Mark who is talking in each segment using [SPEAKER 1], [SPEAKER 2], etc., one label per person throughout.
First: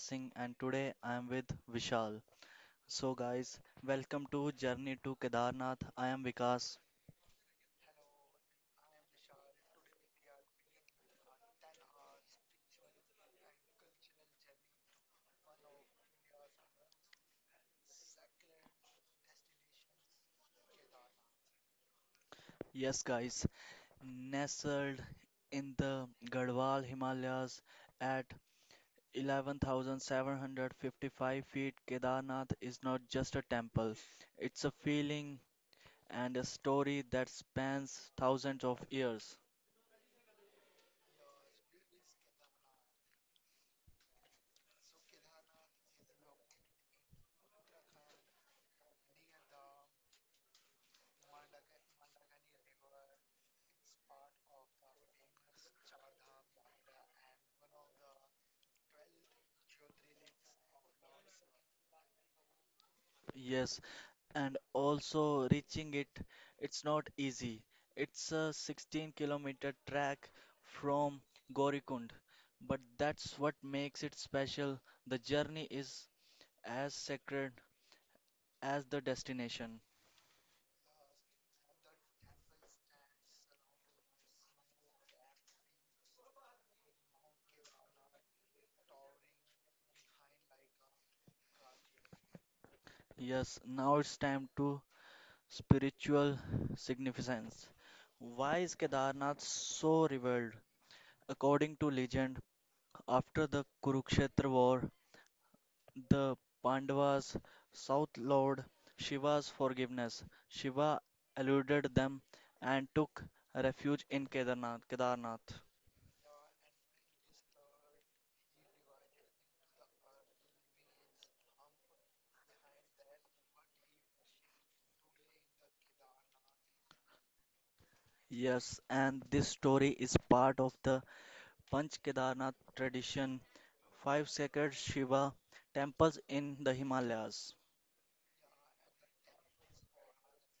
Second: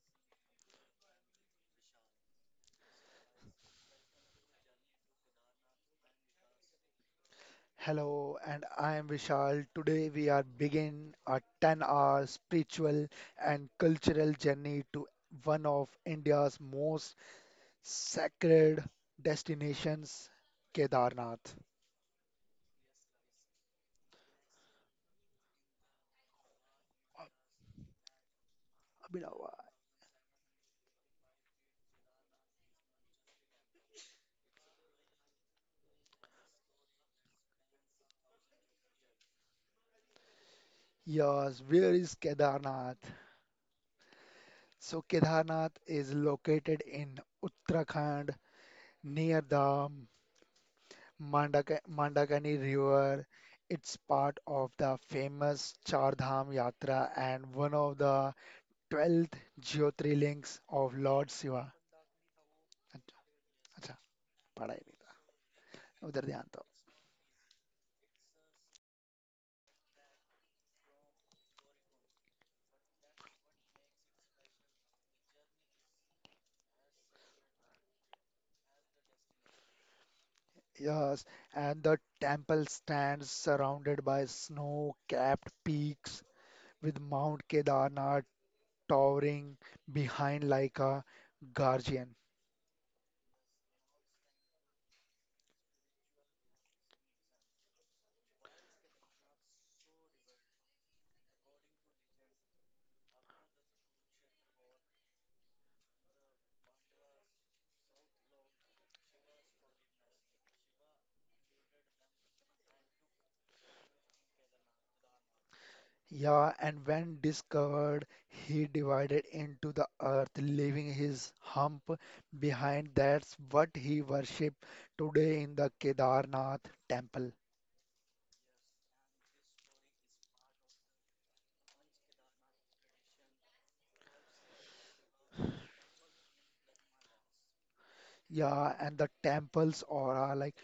[SPEAKER 1] Singh and today I am with Vishal. So guys, welcome to Journey to Kedarnath. I am Vikas.
[SPEAKER 2] Hello, and I am Vishal. Today we are begin a 10-hour spiritual and cultural journey to one of India's most sacred destinations, Kedarnath.
[SPEAKER 1] Yes guys, nestled in the Garhwal Himalayas at
[SPEAKER 2] Abhinava.
[SPEAKER 1] 11,755 feet, Kedarnath is not just a temple. It's a feeling and a story that spans thousands of years.
[SPEAKER 2] Yes, where is Kedarnath? So Kedarnath is located in Uttarakhand near the Mandakani River. It's part of the famous Char Dham Yatra and one of the twelfth Jyotirlings of Lord Shiva. अच्छा
[SPEAKER 1] Yes,
[SPEAKER 2] अच्छा,
[SPEAKER 1] and
[SPEAKER 2] पढ़ा ही नहीं
[SPEAKER 1] also reaching
[SPEAKER 2] था।
[SPEAKER 1] it
[SPEAKER 2] उधर ध्यान दो
[SPEAKER 1] it's not easy. It's a 16-kilometer track from gorikund, but that's what makes it special. The journey is as sacred as the destination.
[SPEAKER 2] Yes, and the temple stands surrounded by snow-capped peaks, with Mount Kedarnath towering behind like a guardian.
[SPEAKER 1] Yes, now it's time to spiritual significance. Why is Kedarnath so revered? According to legend, after the Kurukshetra war, the Pandavas sought Lord Shiva's forgiveness. Shiva eluded them and took refuge in Kedarnath.
[SPEAKER 2] Yeah, and when discovered, he divided into the earth, leaving his hump behind. That's what he worshipped today in the Kedarnath temple.
[SPEAKER 1] Yes, and this story is part of the Panch Kedarnath tradition, five sacred Shiva temples in the Himalayas.
[SPEAKER 2] Yeah, and the temple's aura, like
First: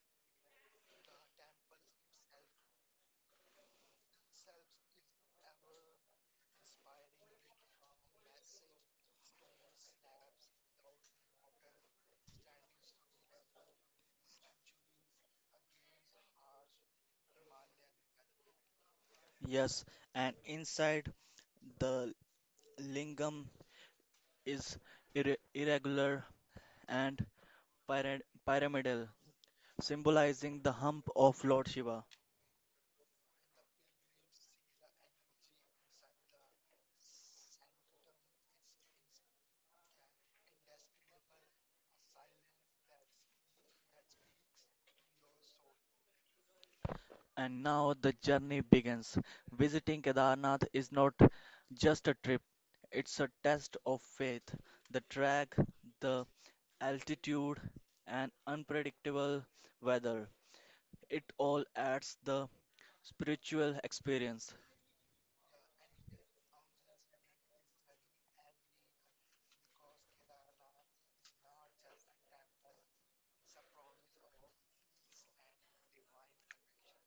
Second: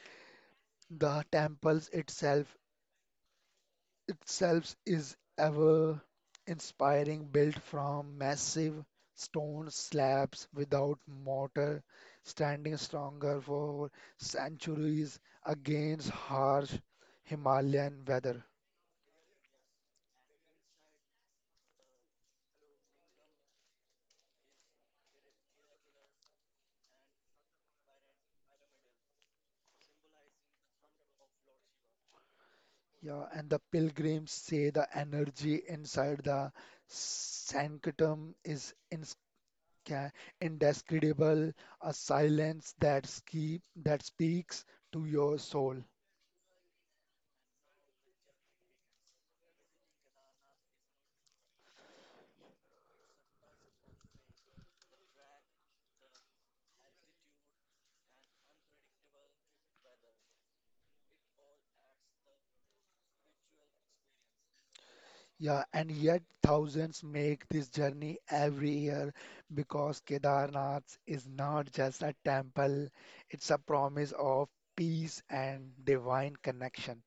[SPEAKER 2] the temples itself is ever inspiring, built from massive stone slabs without mortar, standing stronger for centuries against harsh Himalayan weather.
[SPEAKER 1] Yes, and inside, the lingam is irregular and pyra- pyramidal, symbolizing the hump of Lord Shiva.
[SPEAKER 2] Yeah, and the pilgrims say the energy inside the sanctum is ca- indescribable, a silence that speaks to your soul.
[SPEAKER 1] And now the journey begins. Visiting Kedarnath is not just a trip, it's a test of faith. The track, the altitude, and unpredictable weather. It all adds the spiritual experience.
[SPEAKER 2] Yeah, and yet thousands make this journey every year because Kedarnath is not just a temple, it's a promise of peace and divine connection.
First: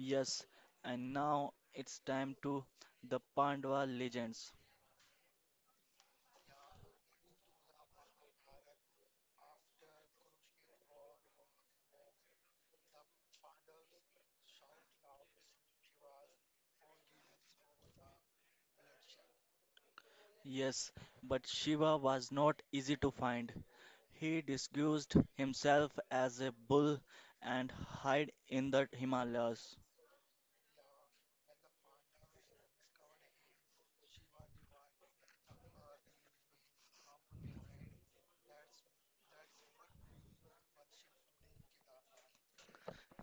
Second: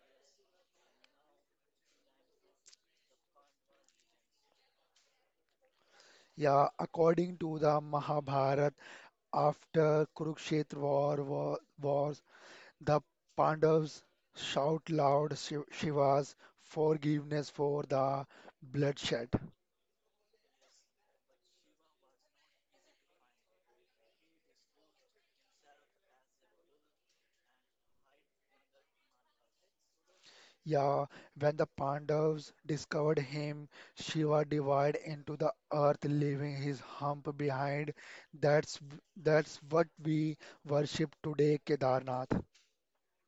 [SPEAKER 1] Yes, and now it's time to the Pandava legends.
[SPEAKER 2] Yeah, according to the Mahabharata, after Kurukshetra war was, the Pandavas shout loud Shiva's forgiveness for the bloodshed.
[SPEAKER 1] Yes, but Shiva was not easy to find. He disguised himself as a bull and hid in the Himalayas.
[SPEAKER 2] Yeah, when the Pandavas discovered him, Shiva divided into the earth, leaving his hump behind. That's that's what we worship today, Kedarnath.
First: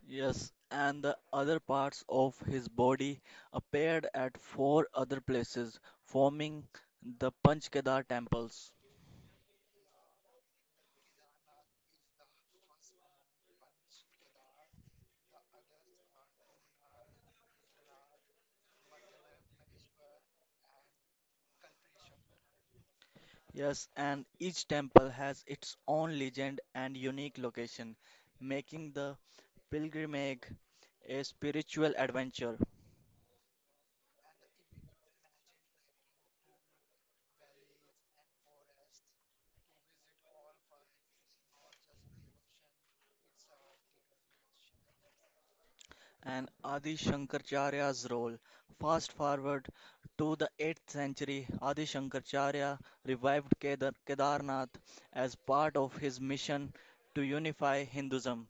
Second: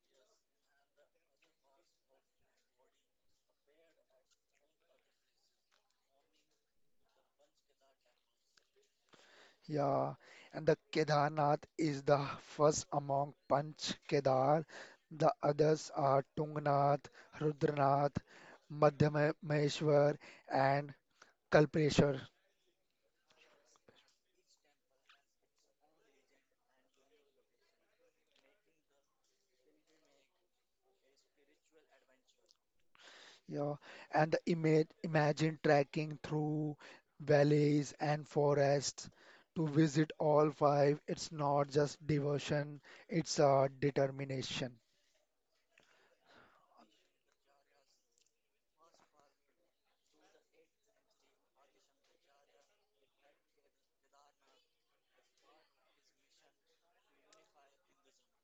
[SPEAKER 1] Yes, and the other parts of his body appeared at four other places, forming the Panchkedar temples.
[SPEAKER 2] Yeah, and the Kedarnath is the first among Panch Kedar. The others are Tungnath, Rudranath, Madhmeshwar, and Kalpeshwar.
[SPEAKER 1] Yes, and each temple has its own legend and unique location, making the pilgrimage a spiritual adventure.
[SPEAKER 2] Yeah, and the image imagine trekking through valleys and forests to visit all five. It's not just devotion; it's a determination.
[SPEAKER 1] And Adi Shankaracharya's role. Fast forward to the 8th century, Adi Shankaracharya revived Kedarnath as part of his mission to unify Hinduism.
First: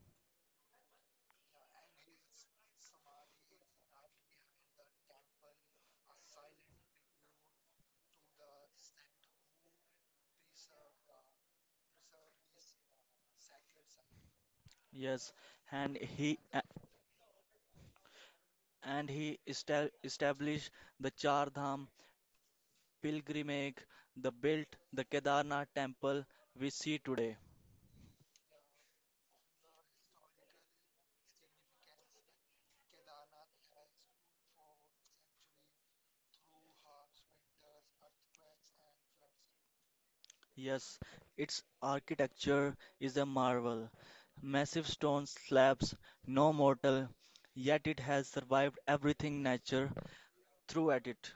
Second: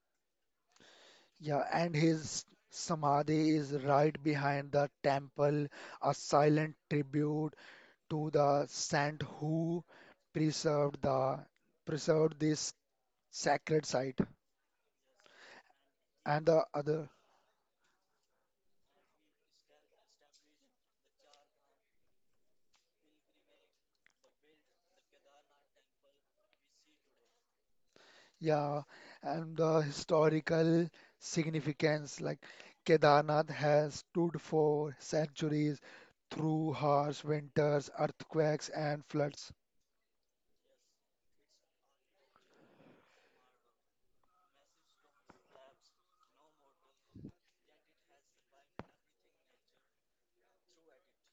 [SPEAKER 2] Yeah, and his samadhi is right behind the temple, a silent tribute to the saint who preserved the preserved this sacred site.
[SPEAKER 1] Yes, and he
[SPEAKER 2] And
[SPEAKER 1] a-
[SPEAKER 2] the other,
[SPEAKER 1] and he established the Char Dham pilgrimage, the built the Kedarnath temple we see today.
[SPEAKER 2] yeah, and the historical significance, like Kedarnath has stood for centuries through harsh winters, earthquakes, and floods.
[SPEAKER 1] Yes, its architecture is a marvel. Massive stone slabs, no mortar, yet it has survived everything nature threw at it.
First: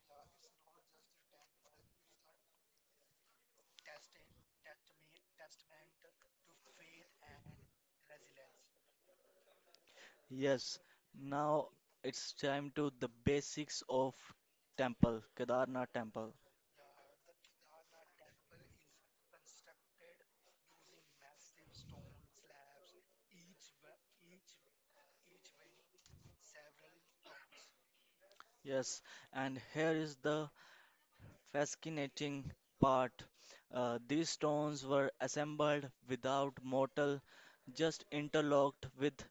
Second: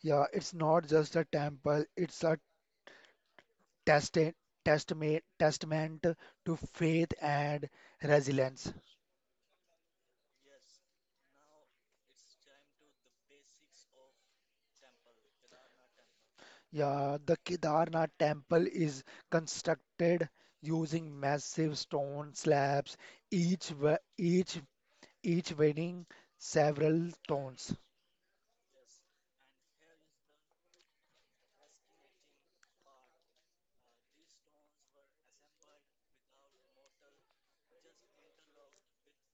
[SPEAKER 2] Yeah, it's not just a temple, it's a testa- testament to faith and resilience.
[SPEAKER 1] Yes, now it's time to the basics of temple, Kedarnath temple.
[SPEAKER 2] Yeah, the Kedarnath temple is constructed using massive stone slabs, each wa- each weighing several tons.
[SPEAKER 1] Yes, and here is the fascinating part. These stones were assembled without mortar, just interlocked with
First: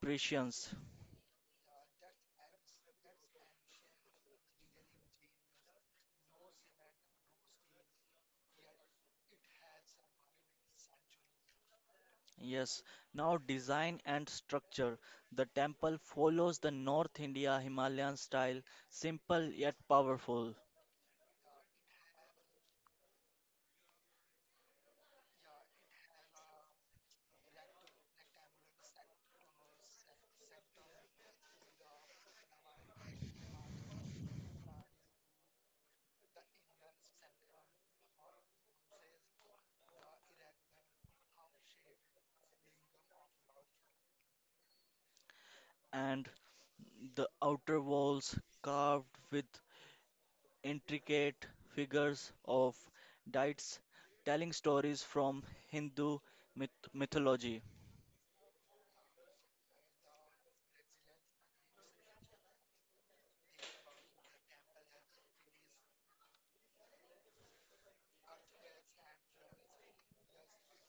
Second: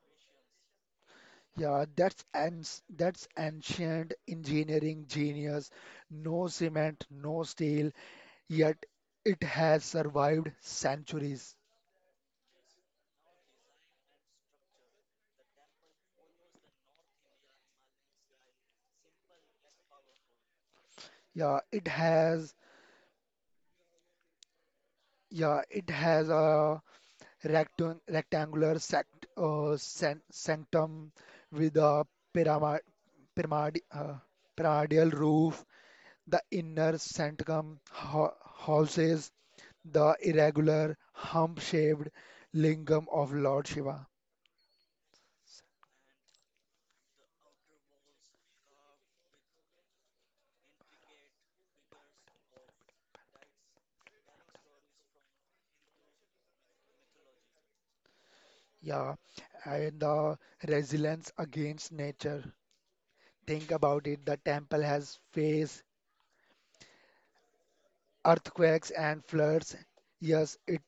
[SPEAKER 1] precisions.
[SPEAKER 2] Yeah, that's ancient engineering genius. No cement, no steel, yet it has survived centuries.
[SPEAKER 1] Yes, now design and structure. The temple follows the North India Himalayan style, simple yet powerful,
[SPEAKER 2] Yeah, it has a rectangular sanctum with a pyramid- pyramid- uh, pyramidal roof. The inner sanctum houses the irregular hump-shaped lingam of Lord Shiva.
[SPEAKER 1] and the outer walls carved with intricate figures of deities telling stories from Hindu mythology.
[SPEAKER 2] Yeah, and the resilience against nature. Think about it. The temple has faced earthquakes and floods. Yes, it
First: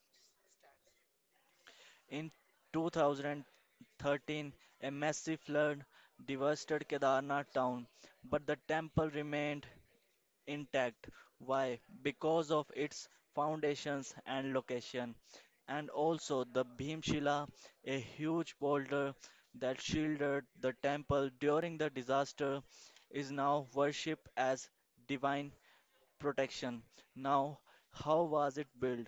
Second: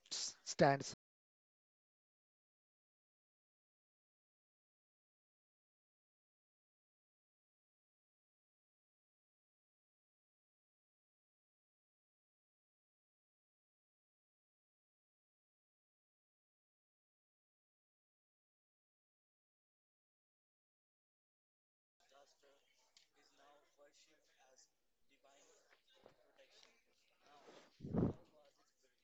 [SPEAKER 2] stands.
[SPEAKER 1] In 2013, a massive flood devastated Kedarnath town, but the temple remained intact. Why? Because of its foundations and location. And also the Bhimshila, a huge boulder that shielded the temple during the disaster, is now worshipped as divine protection. Now, how was it built?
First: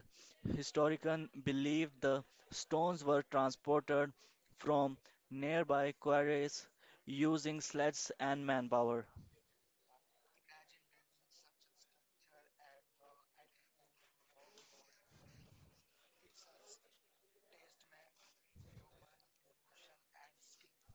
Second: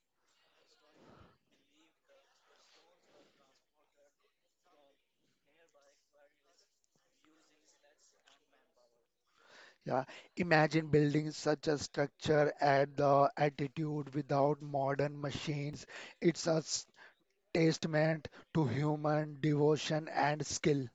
[SPEAKER 1] Historians believe the stones were transported from nearby quarries using sleds and manpower.
[SPEAKER 2] Yeah, imagine building such a structure at the altitude without modern machines. It's a testament to human devotion and skill.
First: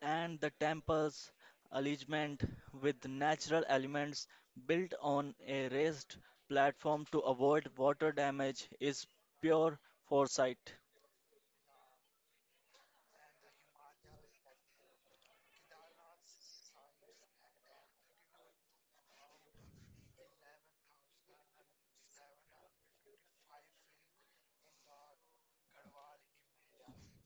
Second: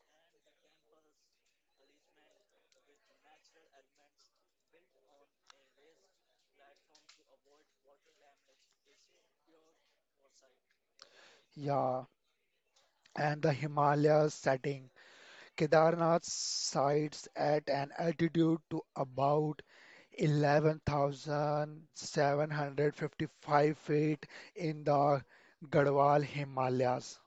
[SPEAKER 1] And the temple's alignment with natural elements built on a raised platform to avoid water damage is pure foresight.
[SPEAKER 2] Yeah, and the Himalayas setting. Kedarnath sites at an altitude to about 11,755 feet in the Garhwal Himalayas.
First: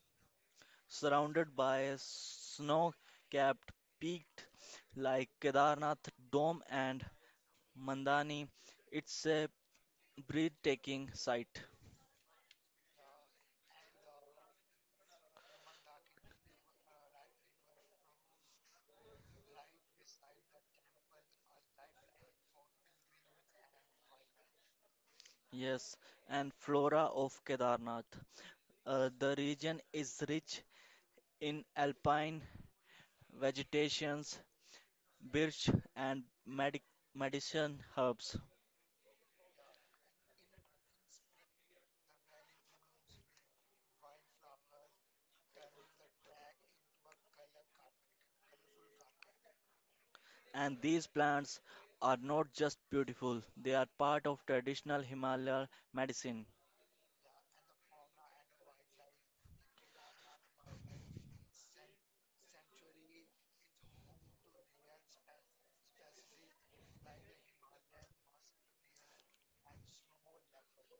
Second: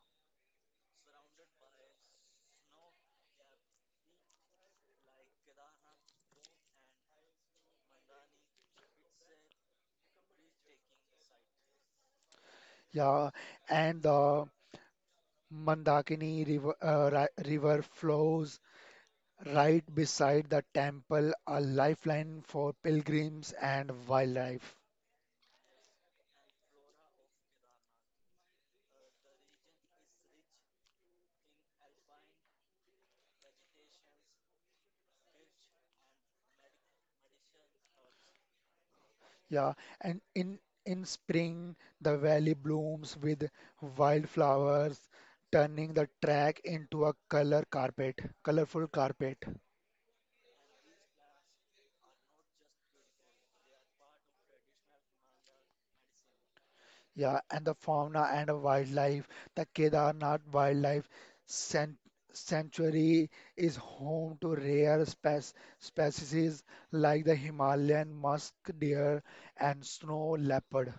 [SPEAKER 1] Surrounded by snow capped peaks like Kedarnath Dome and Mandani, it's a breathtaking sight.
[SPEAKER 2] Yeah, and the Mandakini river flows right beside the temple, a lifeline for pilgrims and wildlife.
[SPEAKER 1] Yes, and flora of Kedarnath. The region is rich in alpine vegetations. Birch, and medicine herbs.
[SPEAKER 2] Yeah, and in spring the valley blooms with wildflowers, turning the track into a colorful carpet.
[SPEAKER 1] And these plants are not just beautiful, they are part of traditional Himalayan medicine.
[SPEAKER 2] Yeah, and the fauna and the wildlife, the Kedarnath Wildlife San- Sanctuary is home to rare species like the Himalayan musk deer and snow leopard.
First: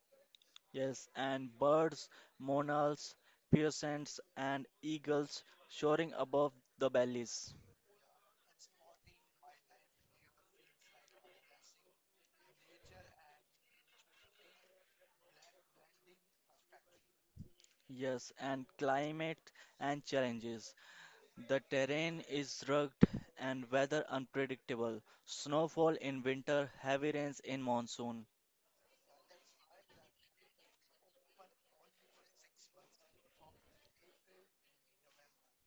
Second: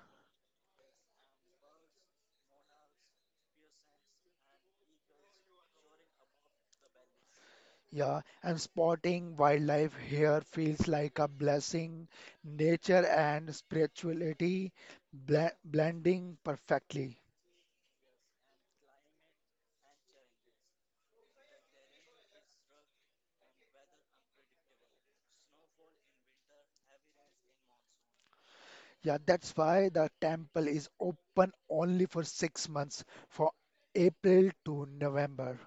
[SPEAKER 1] Yes, and birds, monals, peasants, and eagles soaring above the valleys.
[SPEAKER 2] Yeah, and spotting wildlife here feels like a blessing. Nature and spirituality blending perfectly.
[SPEAKER 1] Yes, and climate and challenges. The terrain is rugged and weather unpredictable. Snowfall in winter, heavy rains in monsoon.
[SPEAKER 2] Yeah, that's why the temple is open only for 6 months, for April to November.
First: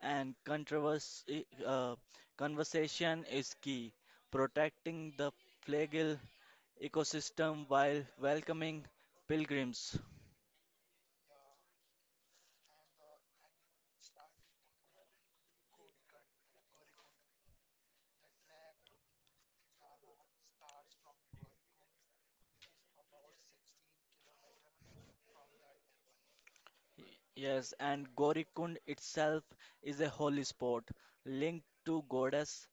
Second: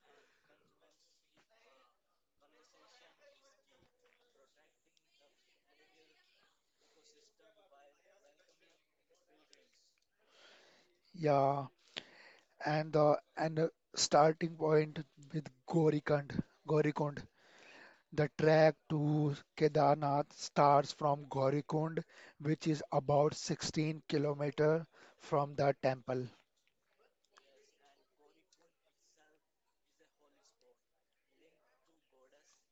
[SPEAKER 1] And controversy, conversation is key. Protecting the Flagel ecosystem while welcoming pilgrims.
[SPEAKER 2] Yeah, and the starting point with Gorikund. The trek to Kedarnath starts from Gorikund, which is about 16-kilometer from the temple.
[SPEAKER 1] Yes, and Gorikund itself is a holy spot linked to goddess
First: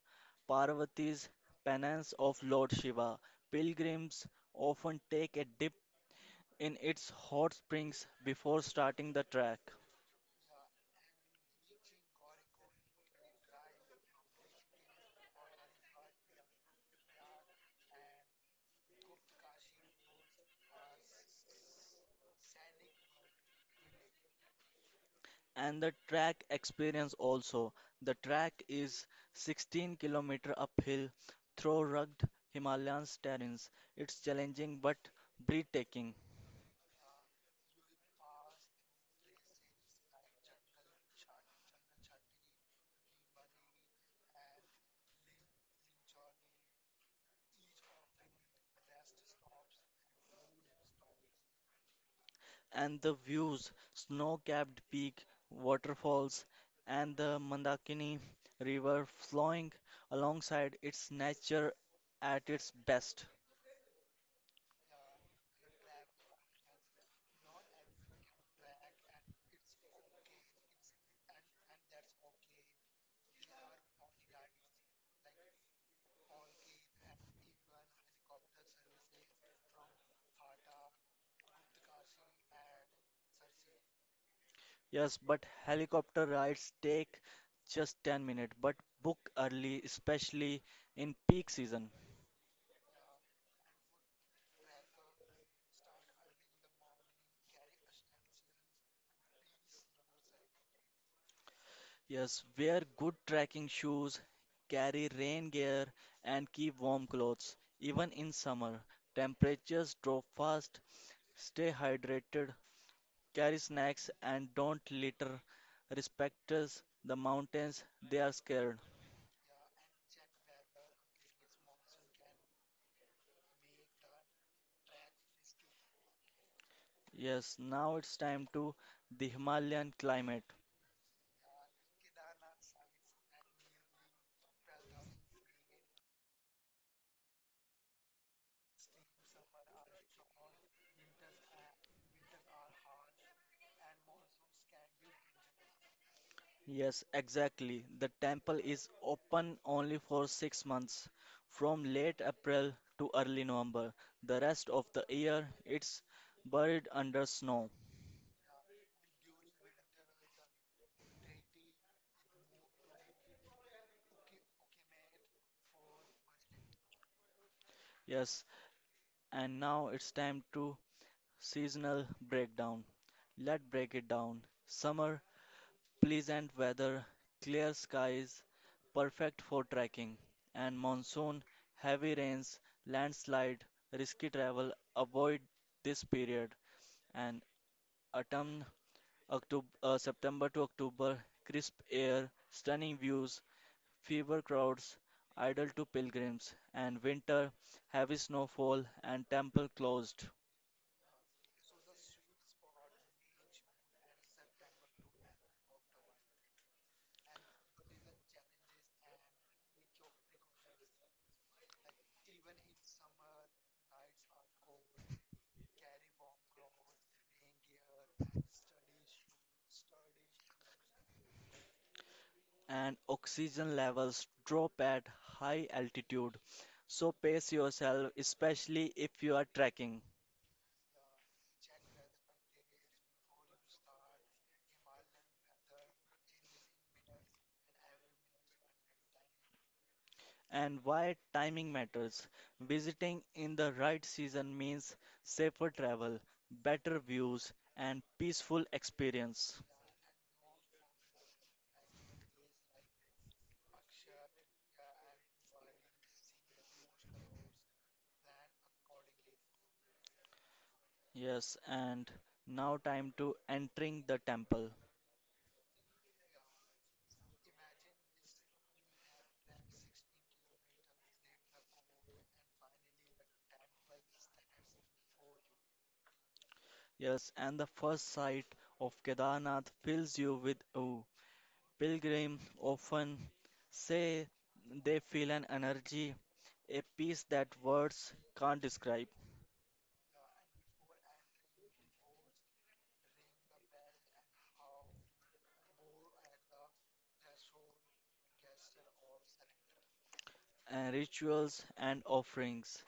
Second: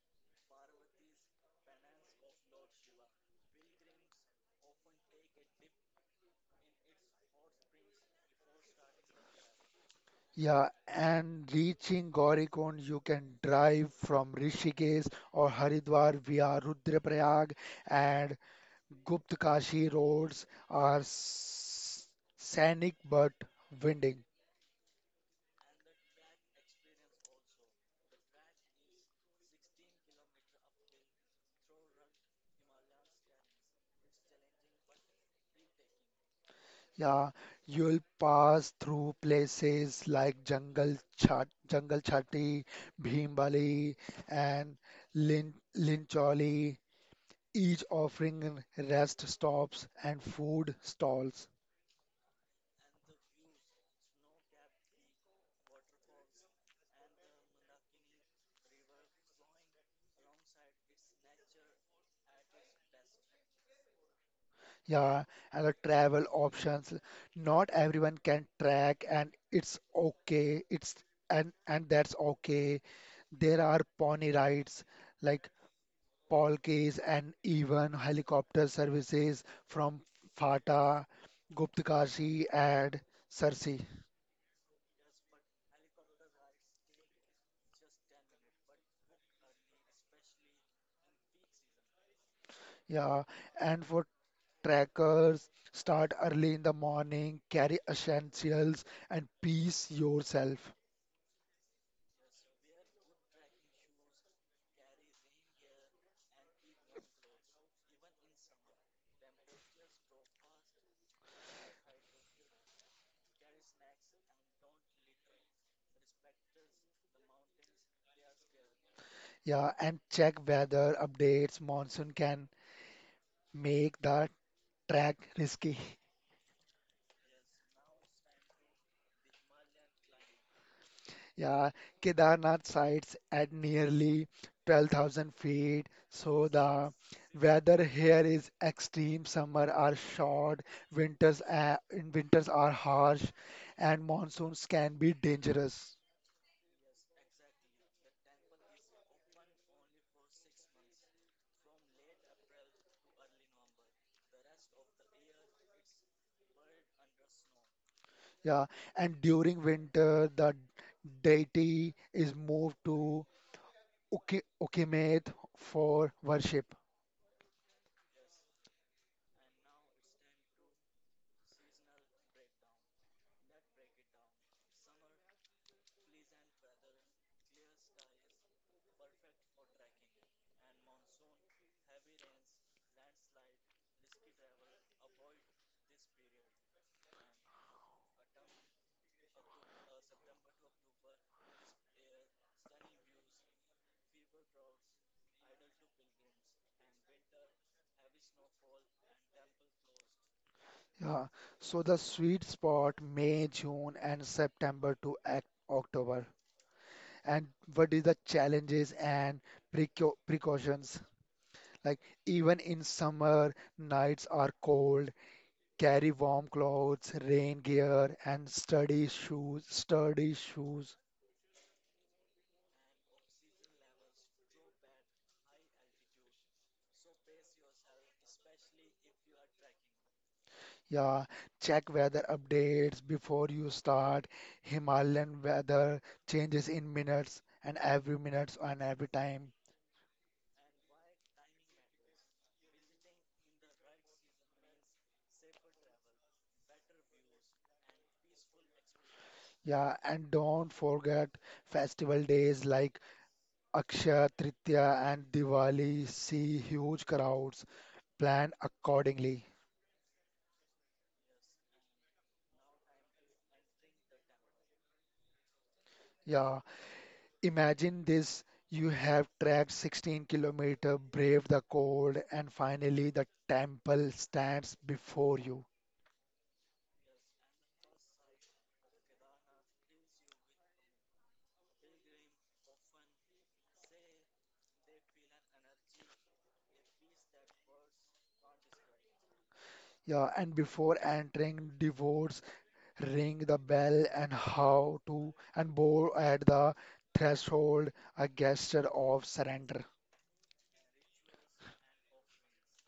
[SPEAKER 1] Parvati's penance of Lord Shiva. Pilgrims often take a dip in its hot springs before starting the trek.
[SPEAKER 2] Yeah, and reaching Gaurikund, you can drive from Rishikesh or Haridwar via Rudraprayag and Gupt Kashi roads are scenic but winding.
[SPEAKER 1] And the track experience also. The track is 16 km uphill through rugged Himalayan terrains. It's challenging but breathtaking,
[SPEAKER 2] Yeah, you'll pass through places like Jungle Chatti, Bhimbali, and Lincholi, each offering rest stops and food stalls.
[SPEAKER 1] and the views, snow-capped peak, waterfalls, and the Mandakini River flowing alongside, its nature at its best.
[SPEAKER 2] Yeah, and the travel options. Not everyone can track, and it's okay. It's and that's okay. There are pony rides like palkis and even helicopter services from Fata, Guptkashi and Sarsi.
[SPEAKER 1] Yes, but helicopter rides take just 10 minutes, but book early, especially in peak season.
[SPEAKER 2] Yeah, and for trackers, start early in the morning, carry essentials and pace yourself.
[SPEAKER 1] Yes, wear good trekking shoes, carry rain gear, and keep warm clothes. Even in summer, temperatures drop fast. Stay hydrated, carry snacks, and don't litter. Respect us, the mountains, they are scared.
[SPEAKER 2] Yeah, and check weather updates. Monsoon can make the track risky.
[SPEAKER 1] Yes, now it's time to the Himalayan climate.
[SPEAKER 2] Yeah, Kedarnath sites at nearly 12,000 feet, so the weather here is extreme. Summer are short, winters in winters are harsh, and monsoons can be dangerous.
[SPEAKER 1] Yes, exactly. The temple is open only for 6 months, from late April to early November. The rest of the year, it's buried under snow.
[SPEAKER 2] Yeah, and during winter, the deity is moved to Ukimet for worship.
[SPEAKER 1] Yes, and now it's time to seasonal breakdown. Let's break it down. Summer, pleasant weather, clear skies, perfect for trekking, and monsoon, heavy rains, landslide, risky travel. Avoid this period. And autumn October, September to October, crisp air, stunning views, fever crowds, idle to pilgrims, and winter, heavy snowfall, and temple closed,
[SPEAKER 2] Yeah, so the sweet spot May, June, and September to October. And what is the challenges and precautions? Like, even in summer, nights are cold. Carry warm clothes, rain gear, and sturdy shoes.
[SPEAKER 1] and oxygen levels drop at high altitude. So pace yourself, especially if you are trekking.
[SPEAKER 2] Yeah, check weather updates before you start. Himalayan weather changes in minutes and every time.
[SPEAKER 1] And why timing matters. Visiting in the right season means safer travel, better views, and peaceful experience.
[SPEAKER 2] Yeah, and don't forget festival days like Akshaya Tritiya and Diwali see huge crowds. Plan accordingly.
[SPEAKER 1] Yes, and now time to entering the temple.
[SPEAKER 2] Yeah, imagine this. You have tracked 16-kilometer, braved the cold, and finally the temple stands before you.
[SPEAKER 1] Yes, and the first sight of Kedarnath fills you with awe. Pilgrims often say they feel an energy, a peace that words can't describe,
[SPEAKER 2] Yeah, and before entering, divorce, ring the bell, and how to, and bow at the threshold, a gesture of surrender.
[SPEAKER 1] and rituals and offerings.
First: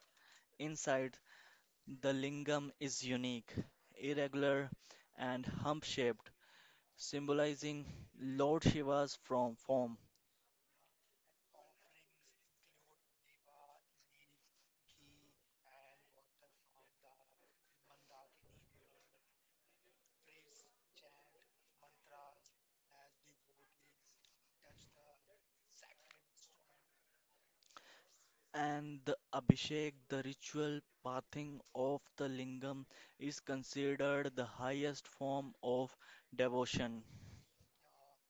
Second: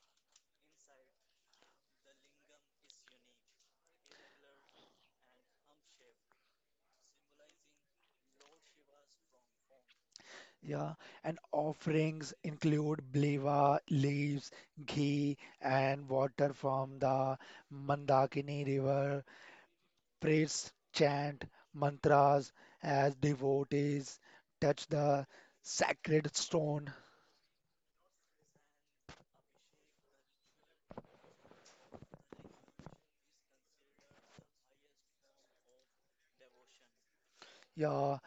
[SPEAKER 1] Inside, the lingam is unique, irregular, and hump shaped, symbolizing Lord Shiva's from form.
[SPEAKER 2] Yeah, and offerings include bleva, leaves, ghee, and water from the Mandakini River. Priests chant mantras as devotees touch the sacred stone.
[SPEAKER 1] And the Abhishek, the ritual pathing of the lingam, is considered the highest form of devotion.
[SPEAKER 2] Yeah,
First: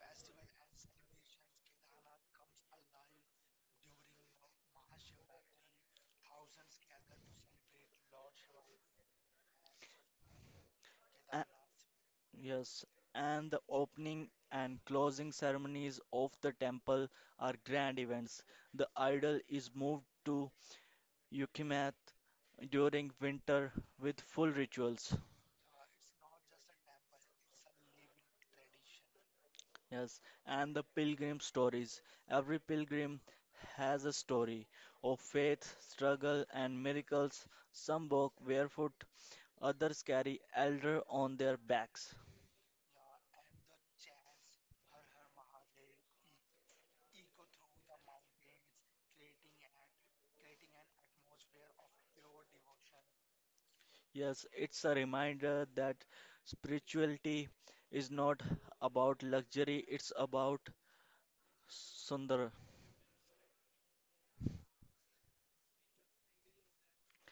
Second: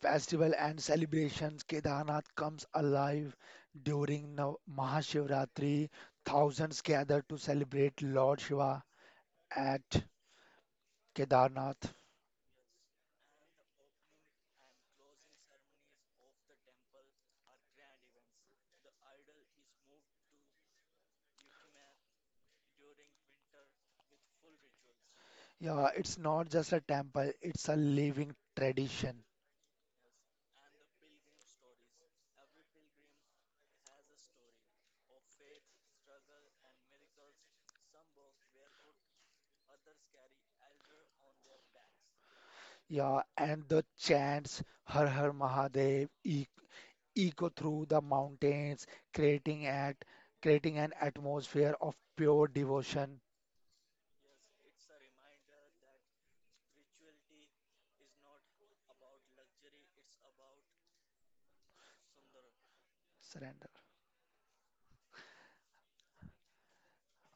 [SPEAKER 2] festival and celebrations. Kedarnath comes alive during Mahashivratri. Thousands gather to celebrate Lord Shiva at
[SPEAKER 1] A-
[SPEAKER 2] Kedarnath.
[SPEAKER 1] Yes, and the opening and closing ceremonies of the temple are grand events. The idol is moved to Yukimath during winter with full rituals.
[SPEAKER 2] Yeah, it's not just a temple, it's a living tradition.
[SPEAKER 1] Yes, and the pilgrim stories. Every pilgrim has a story of faith, struggle, and miracles. Some walk barefoot, others carry elder on their backs.
[SPEAKER 2] Yeah, and the chants Har Har Mahadev, echo through the mountains, creating at creating an atmosphere of pure devotion,
[SPEAKER 1] Yes, it's a reminder that spirituality is not about luxury, it's about sundar.
[SPEAKER 2] surrender.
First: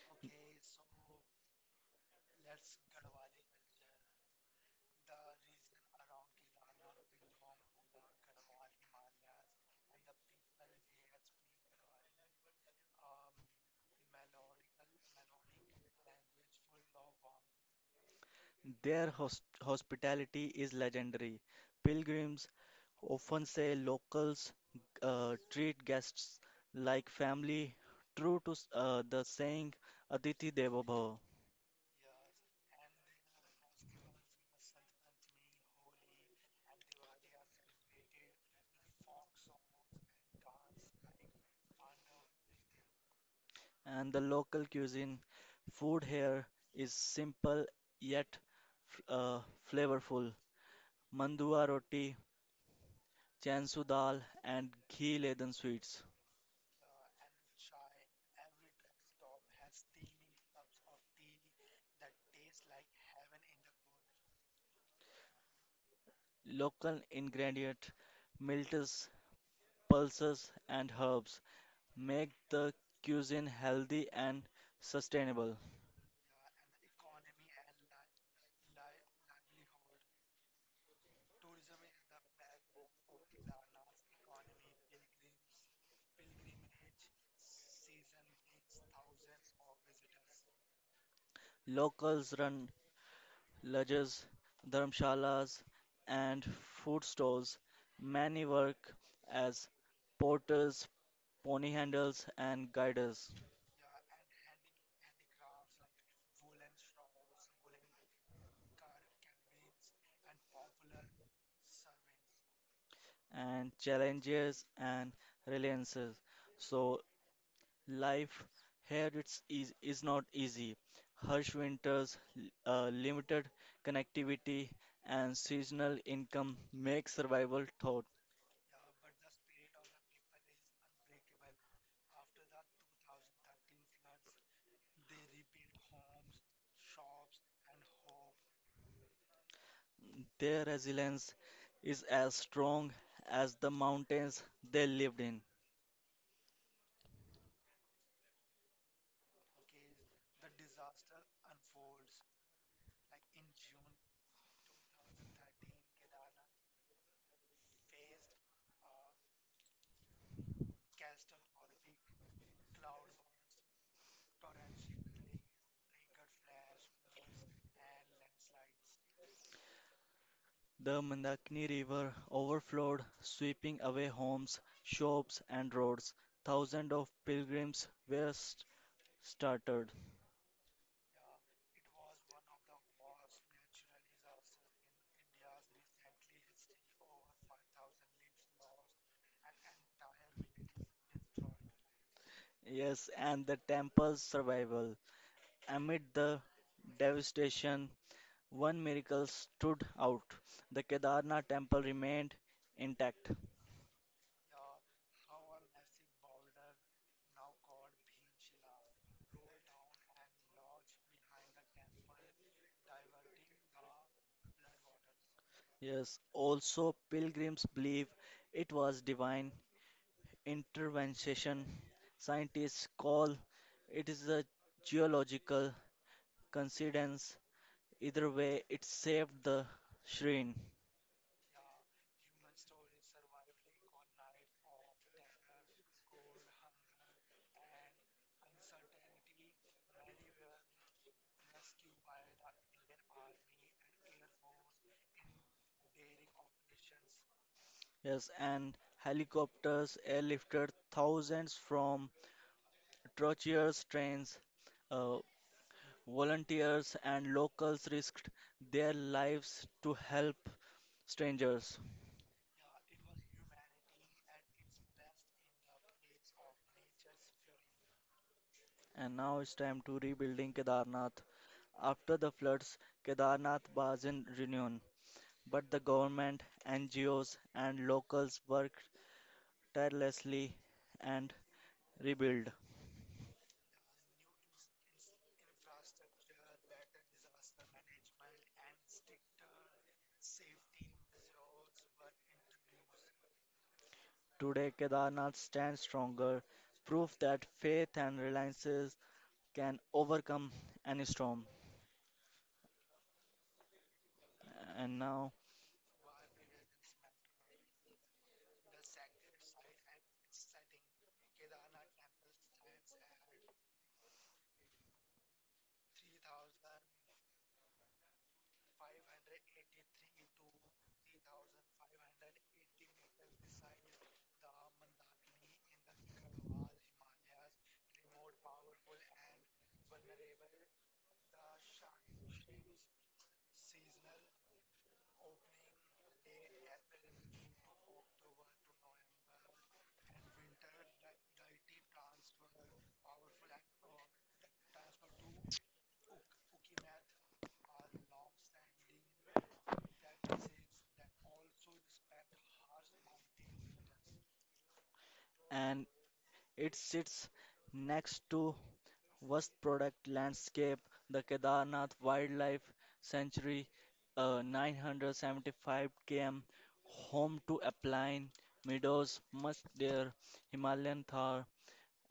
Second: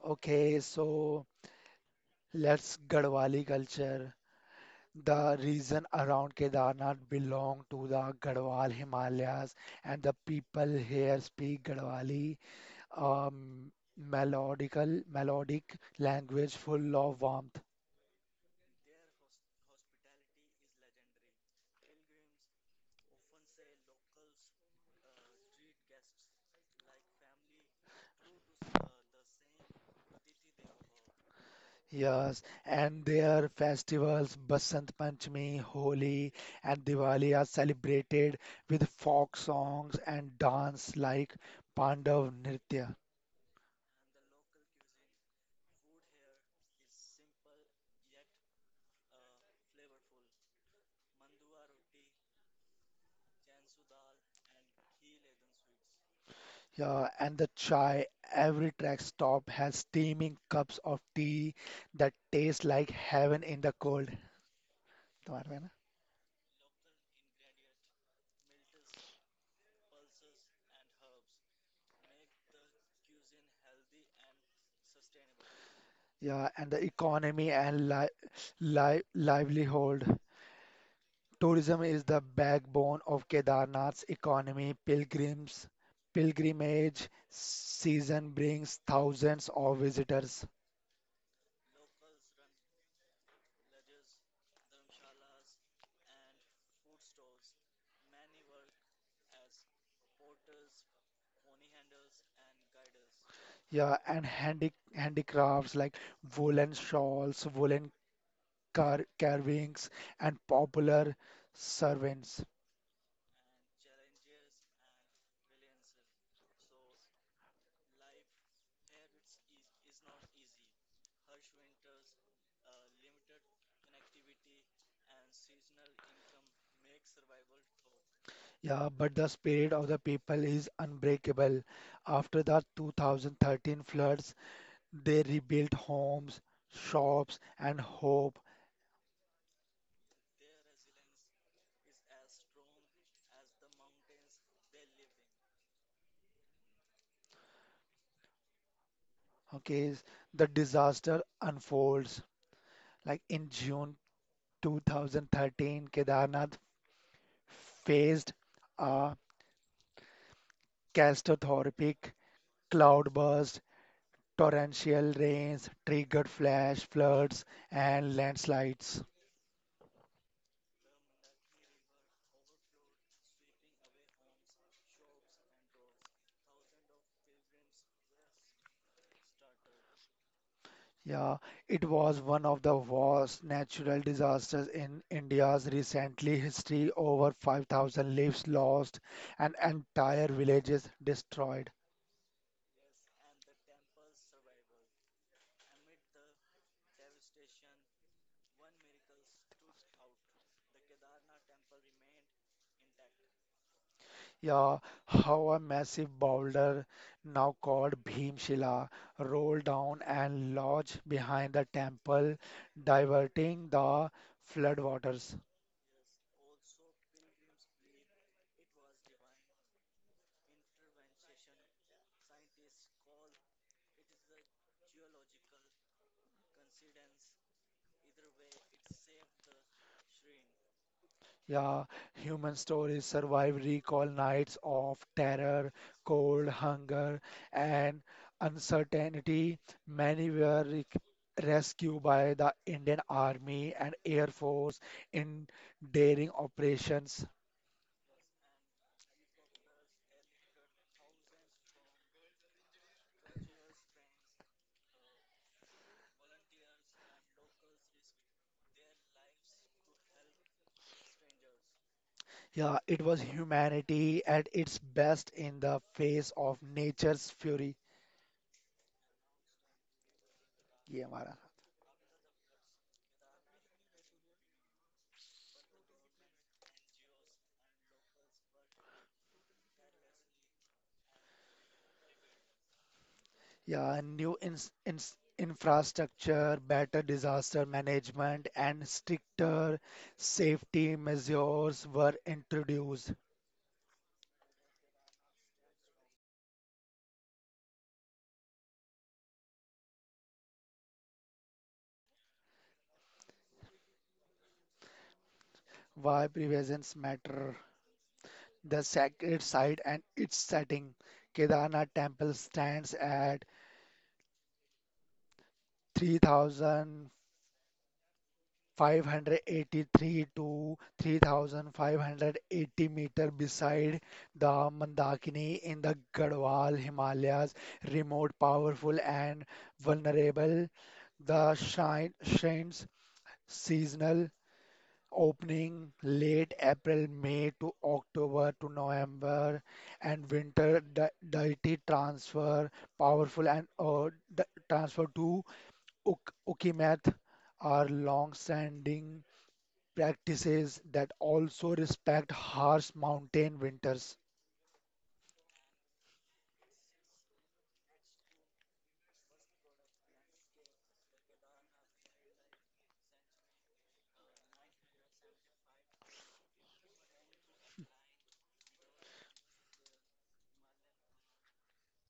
[SPEAKER 2] Okay, so let's Garhwali culture. The region around Kedarnath belong to the Garhwal Himalayas, and the people here speak Garhwali, um, melodic language full of warmth.
[SPEAKER 1] Their hospitality is legendary. Pilgrims often say locals treat guests like family, true to the saying Aditi Devo Bhava.
[SPEAKER 2] Yes, and their festivals, Basant Panchami, Holi, and Diwali are celebrated with folk songs and dance like Pandav Nritya.
[SPEAKER 1] And the local cuisine, food here is simple yet f- uh, flavorful. Mandua roti, chansu dal, and ghee-laden sweets.
[SPEAKER 2] Yeah, and the chai, every track stop has steaming cups of tea that taste like heaven in the cold. तुम्हारे में ना?
[SPEAKER 1] Local ingredient, milters, pulses, and herbs make the cuisine healthy and sustainable.
[SPEAKER 2] Yeah, and the economy and li li livelihood. Tourism is the backbone of Kedarnath's economy. Pilgrims pilgrimage season brings thousands of visitors.
[SPEAKER 1] Locals run lodges, dharmshalas, and food stalls. Many work as porters, pony handlers, and guiders,
[SPEAKER 2] Yeah, and handicrafts like woolen shawls, woolen carvings, and popular servants.
[SPEAKER 1] and challengers and relances. So life here is not easy. Harsh winters, limited connectivity, and seasonal income make survival tough.
[SPEAKER 2] Yeah, but the spirit of the people is unbreakable. After the 2013 floods, they rebuilt homes, shops, and hope.
[SPEAKER 1] Their resilience is as strong as the mountains they lived in.
[SPEAKER 2] Okay, is the disaster unfolds. Like in June 2013, Kedarnath faced a catastrophic cloudburst, torrential rains, triggered flash floods, and landslides.
[SPEAKER 1] The Mandakini River overflowed, sweeping away homes, shops, and roads. Thousands of pilgrims were started.
[SPEAKER 2] Yeah, it was one of the worst natural disasters in India's recently history. Over 5,000 lives lost and entire villages destroyed.
[SPEAKER 1] Yes, and the temple's survival. Amid the devastation, one miracle stood out. The Kedarnath temple remained intact.
[SPEAKER 2] Yeah, how a massive boulder, now called Bhimshila, rolled down and lodged behind the temple, diverting the floodwaters.
[SPEAKER 1] Yes, also pilgrims believe it was divine intervention. Scientists call it is a geological coincidence. Either way, it saved the shrine.
[SPEAKER 2] Yeah, human stories survive recall nights of terror, cold, hunger, and uncertainty. Many were rescued by the Indian Army and Air Force in daring operations.
[SPEAKER 1] Yes, and helicopters airlifted thousands from treacherous trains. Uh, Volunteers and locals risked their lives to help strangers.
[SPEAKER 2] Yeah, it was humanity at its best in the face of nature's fury.
[SPEAKER 1] And now it's time to rebuilding
[SPEAKER 2] ये
[SPEAKER 1] Kedarnath.
[SPEAKER 2] हमारा
[SPEAKER 1] After the floods, Kedarnath was in ruin. But the government, NGOs, and locals worked tirelessly and rebuild.
[SPEAKER 2] Yeah, new ins ins infrastructure, better disaster management, and stricter safety measures were introduced.
[SPEAKER 1] Today, Kedarnath stands stronger, proof that faith and reliances can overcome any storm. And now,
[SPEAKER 2] Why preventions matter? The sacred site and its setting. Kedarnath temple stands at 3,000. 583 to 3,580 meter beside the Mandakini in the Garhwal Himalayas, remote, powerful, and vulnerable. The shrine's seasonal opening late April, May to October to November, and winter deity transfer, powerful and transfer to Ukimet are long-standing practices that also respect harsh mountain winters.
[SPEAKER 1] and it sits next to vast product landscape, the Kedarnath Wildlife Sanctuary, a 975 km home to alpine meadows, much deer, Himalayan thar,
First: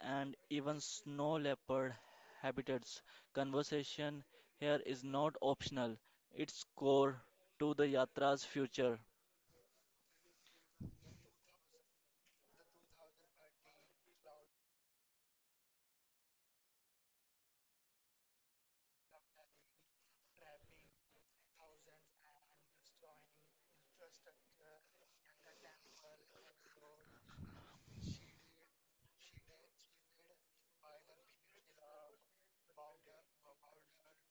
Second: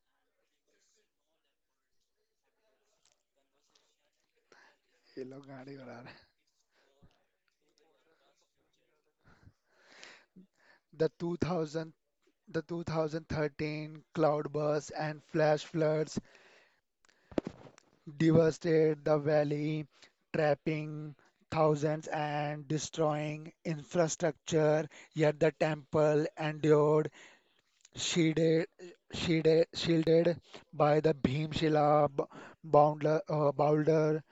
[SPEAKER 1] and even snow leopard habitats. Conservation here is
[SPEAKER 2] ये
[SPEAKER 1] not
[SPEAKER 2] लोग गाड़ी
[SPEAKER 1] optional,
[SPEAKER 2] उड़ा रहे हैं।
[SPEAKER 1] it's core to the Yatra's future.
[SPEAKER 2] The 2000 the 2013 cloudbursts and flash floods devastated the valley, trapping thousands and destroying infrastructure. Yet the temple endured, shielded, shielded by the Bhimshila b- boulder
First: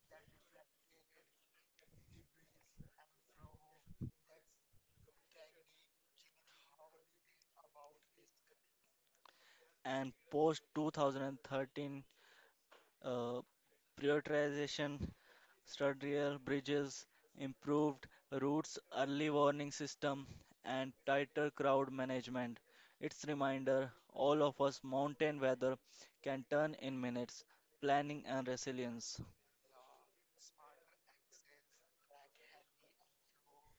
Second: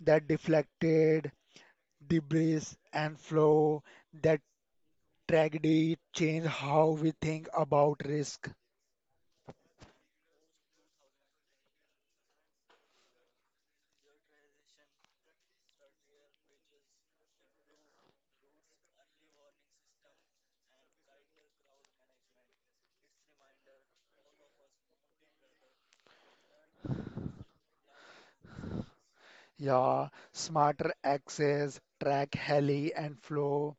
[SPEAKER 2] that deflected the breeze and flow, that tragedy change how we think about risk.
[SPEAKER 1] And post 2013 uh, prioritization, sturdier bridges, improved routes, early warning system, and tighter crowd management. It's reminder all of us mountain weather can turn in minutes planning and resilience.
[SPEAKER 2] Yeah, smarter access, track Heli and flow.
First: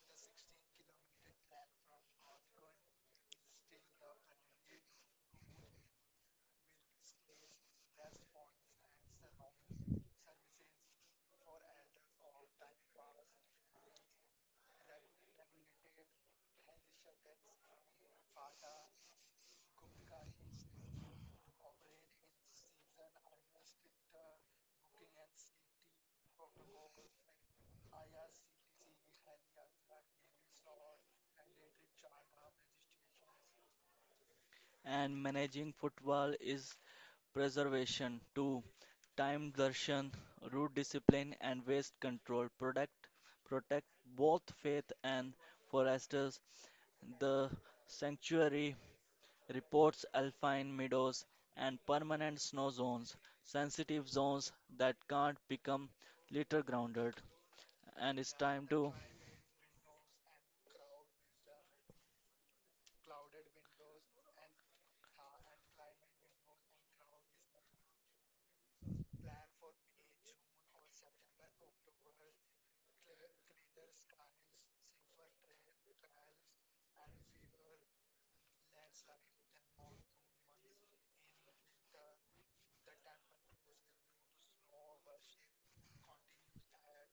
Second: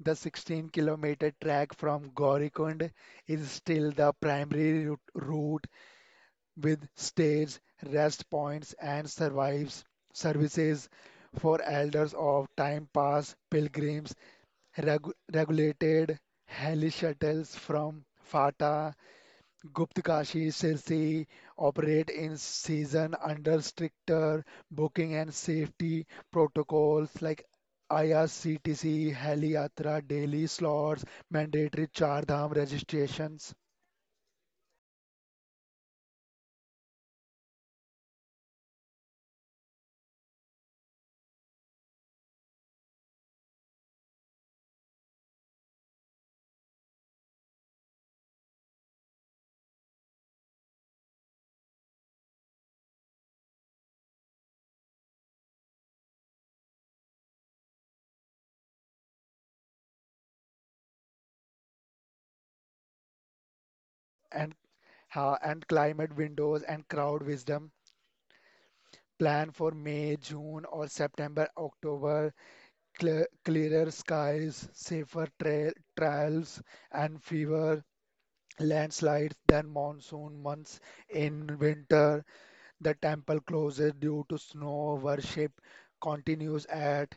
[SPEAKER 2] The 16-kilometer track from Gaurikund is still the primary route with stays, rest points, and survives services for elders of time past pilgrims, regulated heli shuttles from Fata Guptkashi Silsi operate in season under stricter booking and safety protocols like IRCTC, Heli Yatra, daily slots, mandatory Char Dham registrations,
[SPEAKER 1] And managing football is preservation to time darshan, root discipline, and waste control protect both faith and foresters. The sanctuary reports alpine meadows and permanent snow zones, sensitive zones that can't become litter grounded. And it's time to,
[SPEAKER 2] and, and climate windows and crowd wisdom. Plan for May, June, or September, October. Clearer skies, safer trails, and fewer landslides than monsoon months in winter. The temple closed due to snow. Worship continues at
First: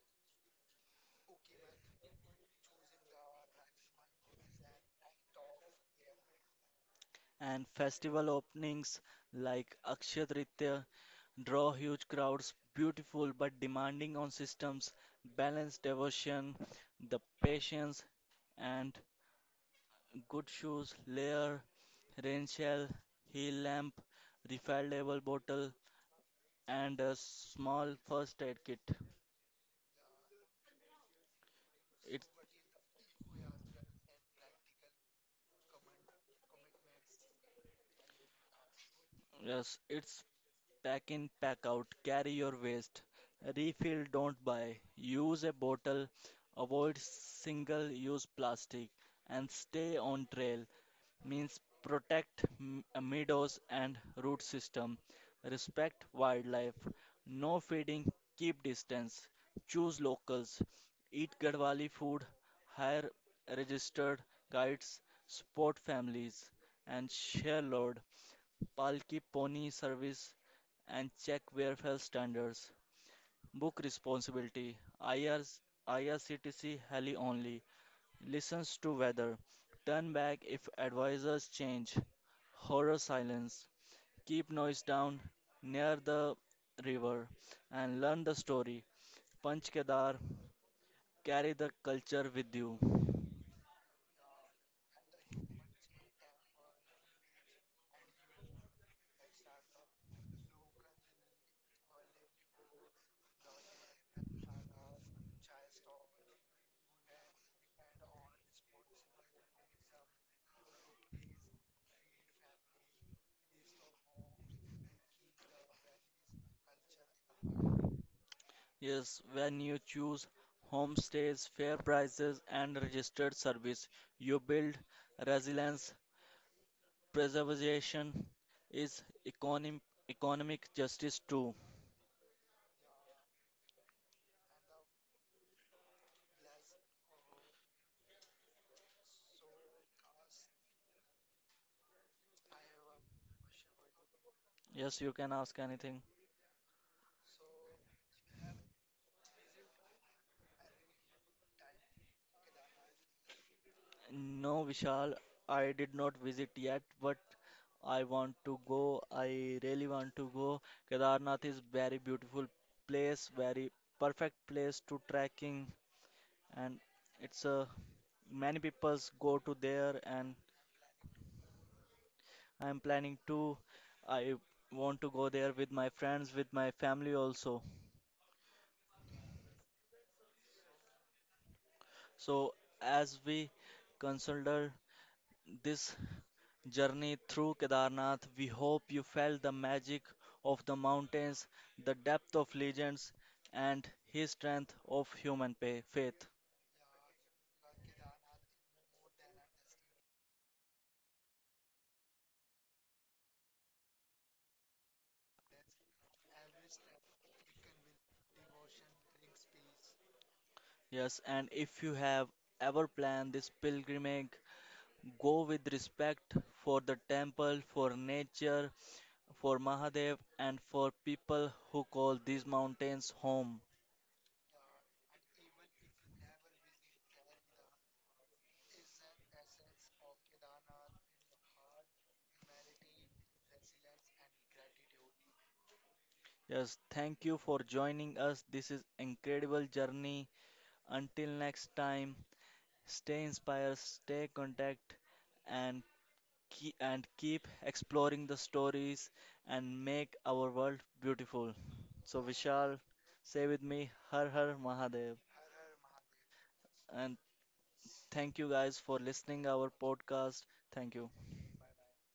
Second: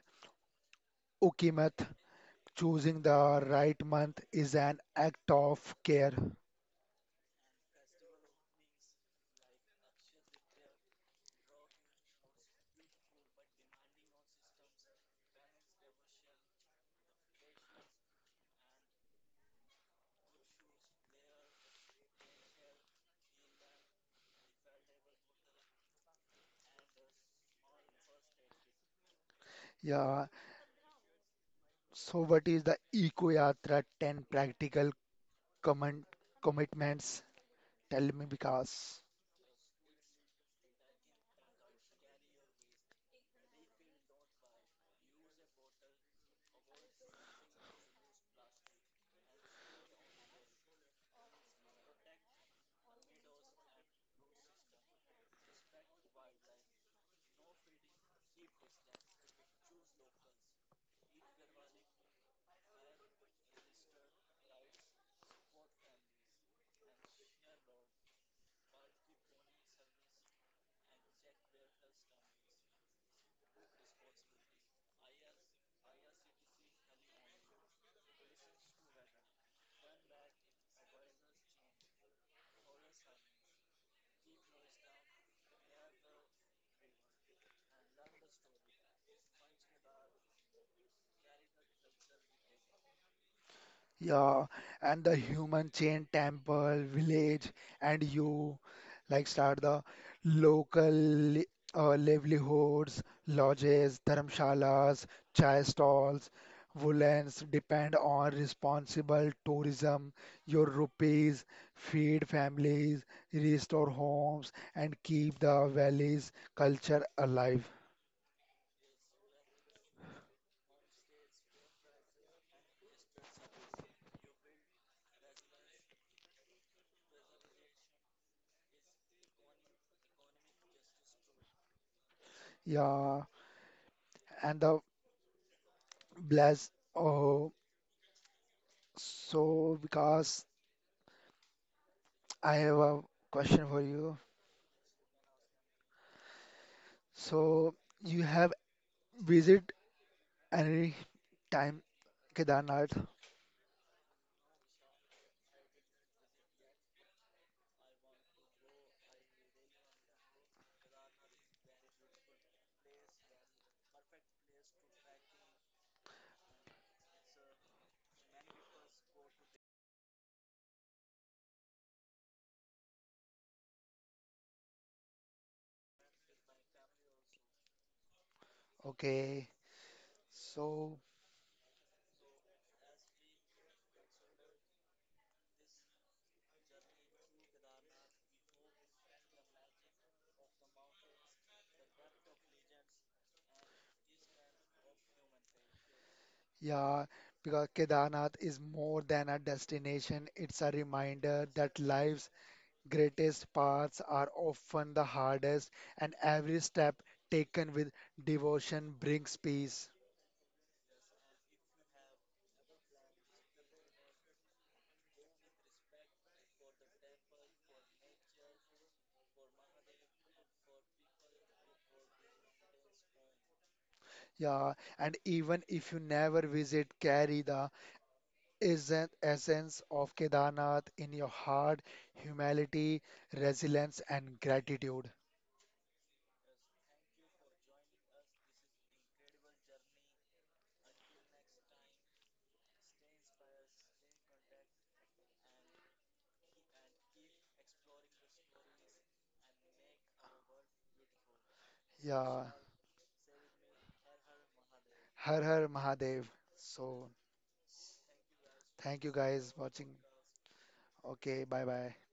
[SPEAKER 2] Ukimath. Choosing the right month is an act of care.
[SPEAKER 1] and festival openings like Akshaya Tritiya draw huge crowds, beautiful but demanding on systems, balance devotion, the patience and good shoes, layer, rain shell, heel lamp, refillable bottle and a small first aid kit.
[SPEAKER 2] Yeah. So,
[SPEAKER 1] It's
[SPEAKER 2] what is the Eco Yatra 10 practical comment, commitments? Tell me, Vikas.
[SPEAKER 1] Yes, it's pack in, pack out, carry your waste, refill, don't buy, use a bottle, avoid single use plastic and stay on trail. Means protect meadows and root system, respect wildlife, no feeding, keep distance, choose locals, eat Gadwali food, hire registered guides, support families, and share load, palki pony service, and check welfare standards. Book responsibility, IRS, IRCTC heli only, listens to weather, turn back if advisors change, horror silence, keep noise down near the river, and learn the story. Panch Kedar, carry the culture with you.
[SPEAKER 2] Yeah, and the human chain temple, village, and you like start the local livelihoods, lodges, dharmshalas, chai stalls, woolens depend on responsible tourism. Your rupees feed families, restore homes, and keep the valley's culture alive.
[SPEAKER 1] Yes, when you choose homestays, fair prices, and registered service, you build resilience. Preservation is economic justice too.
[SPEAKER 2] Yeah, and the bless. Oh, so because. I have a question for you.
[SPEAKER 1] Yes, you can ask anything.
[SPEAKER 2] So you have visit any time Kedarnath?
[SPEAKER 1] No, Vishal, I did not visit yet, but I want to go. I really want to go. Kedarnath is very beautiful place, very perfect place to trekking, and it's a many peoples go to there, and I am planning to. I want to go there with my friends, with my family also.
[SPEAKER 2] Okay. So
[SPEAKER 1] So as we consider this journey through Kedarnath. We hope you felt the magic of the mountains, the depth of legends, and his strength of human faith.
[SPEAKER 2] yeah, because Kedarnath is more than a destination, it's a reminder that life's greatest paths are often the hardest, and every step taken with devotion brings peace.
[SPEAKER 1] Yes, and if you have ever planned this pilgrimage, go with respect for the temple, for nature, for Mahadev, and for people who call these mountains home.
[SPEAKER 2] Yeah, and even if you never visit, carry the is an essence of Kedarnath in your heart, humility, resilience, and gratitude.
[SPEAKER 1] Yes, thank you for joining us. This is incredible journey. Until next time, stay inspired, stay contact, and keep exploring the stories and make our world beautiful. So
[SPEAKER 2] Yeah.
[SPEAKER 1] Vishal, say with me, Har Har Mahadev,
[SPEAKER 2] Har Har Mahadev. So
[SPEAKER 1] and thank you guys for
[SPEAKER 2] thank you
[SPEAKER 1] listening
[SPEAKER 2] guys
[SPEAKER 1] our
[SPEAKER 2] watching.
[SPEAKER 1] podcast. Thank you.
[SPEAKER 2] Okay, bye bye.